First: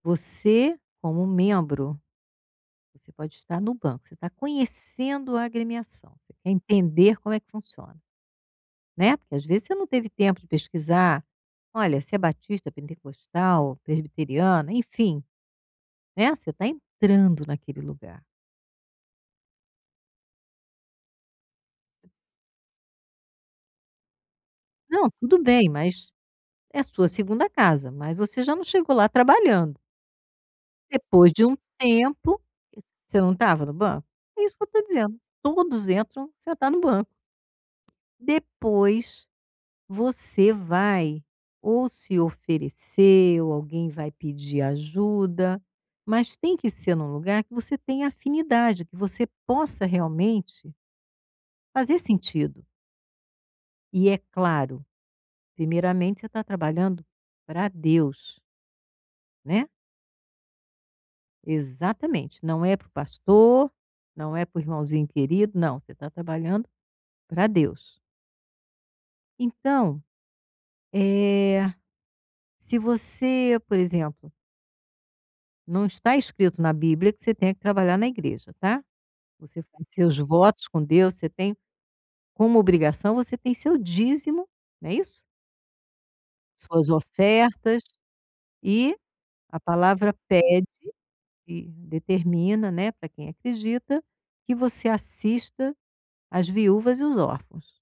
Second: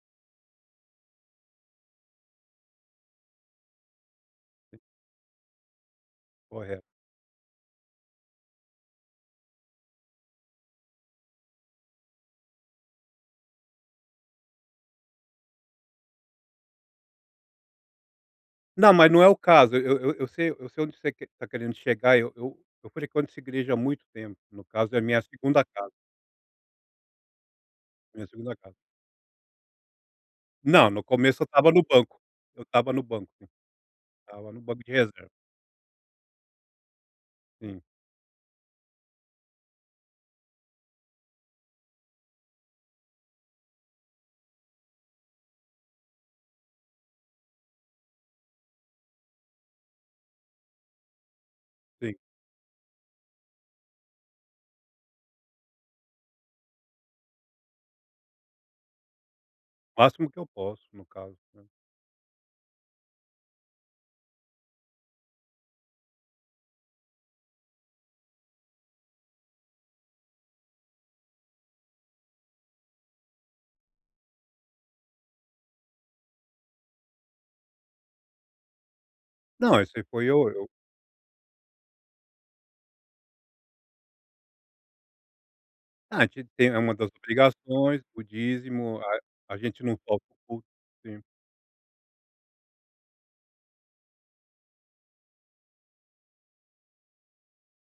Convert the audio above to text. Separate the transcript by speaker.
Speaker 1: Você como membro, você pode estar no banco, você está
Speaker 2: E
Speaker 1: conhecendo a agremiação, você quer
Speaker 2: Correto.
Speaker 1: entender como é que funciona, né, porque às vezes você não teve tempo de pesquisar, olha, se é batista, pentecostal, presbiteriana, enfim, né. Você está entrando naquele lugar.
Speaker 2: Não mas não é o caso, eu eu eu sei eu sei onde você quer tá querendo chegar eu eu eu frequento essa igreja há muito tempo, no caso é
Speaker 1: Não,
Speaker 2: minha
Speaker 1: tudo
Speaker 2: 2ª
Speaker 1: bem
Speaker 2: casa.
Speaker 1: mas, é sua 2ª casa, mas
Speaker 2: Minha
Speaker 1: você
Speaker 2: 2ª
Speaker 1: já não
Speaker 2: casa.
Speaker 1: chegou lá trabalhando.
Speaker 2: Não, no
Speaker 1: Depois
Speaker 2: começo
Speaker 1: de
Speaker 2: eu
Speaker 1: um
Speaker 2: estava no banco,
Speaker 1: tempo,
Speaker 2: eu estava no
Speaker 1: você
Speaker 2: banco,
Speaker 1: não estava no banco? É
Speaker 2: estava
Speaker 1: isso
Speaker 2: no
Speaker 1: que eu estou
Speaker 2: banco de
Speaker 1: dizendo,
Speaker 2: reserva.
Speaker 1: todos entram, senta no banco.
Speaker 2: Sim.
Speaker 1: Depois, você vai ou se oferecer ou alguém vai pedir ajuda, mas tem que ser no lugar que você tenha afinidade, que você possa realmente fazer
Speaker 2: Sim.
Speaker 1: sentido. E é claro, primeiramente você tá trabalhando para Deus. Né.
Speaker 2: O máximo que eu posso no caso, né.
Speaker 1: Exatamente, não é para o pastor, não é para o irmãozinho querido, não, você está trabalhando para Deus. Então, eh, se você por exemplo não está escrito na bíblia que você tenha que trabalhar na igreja tá, você
Speaker 2: Não esse
Speaker 1: seus
Speaker 2: foi eu
Speaker 1: votos
Speaker 2: eu
Speaker 1: com Deus, você tem como obrigação você tem seu dízimo, né isso?
Speaker 2: Ah a gente tem é
Speaker 1: Suas
Speaker 2: uma das
Speaker 1: ofertas,
Speaker 2: obrigações, o
Speaker 1: e
Speaker 2: dízimo a a
Speaker 1: a
Speaker 2: gente não
Speaker 1: palavra
Speaker 2: toca o culto,
Speaker 1: pede,
Speaker 2: sim.
Speaker 1: e determina, né, para quem acredita, que você assista as viúvas e os órfãos.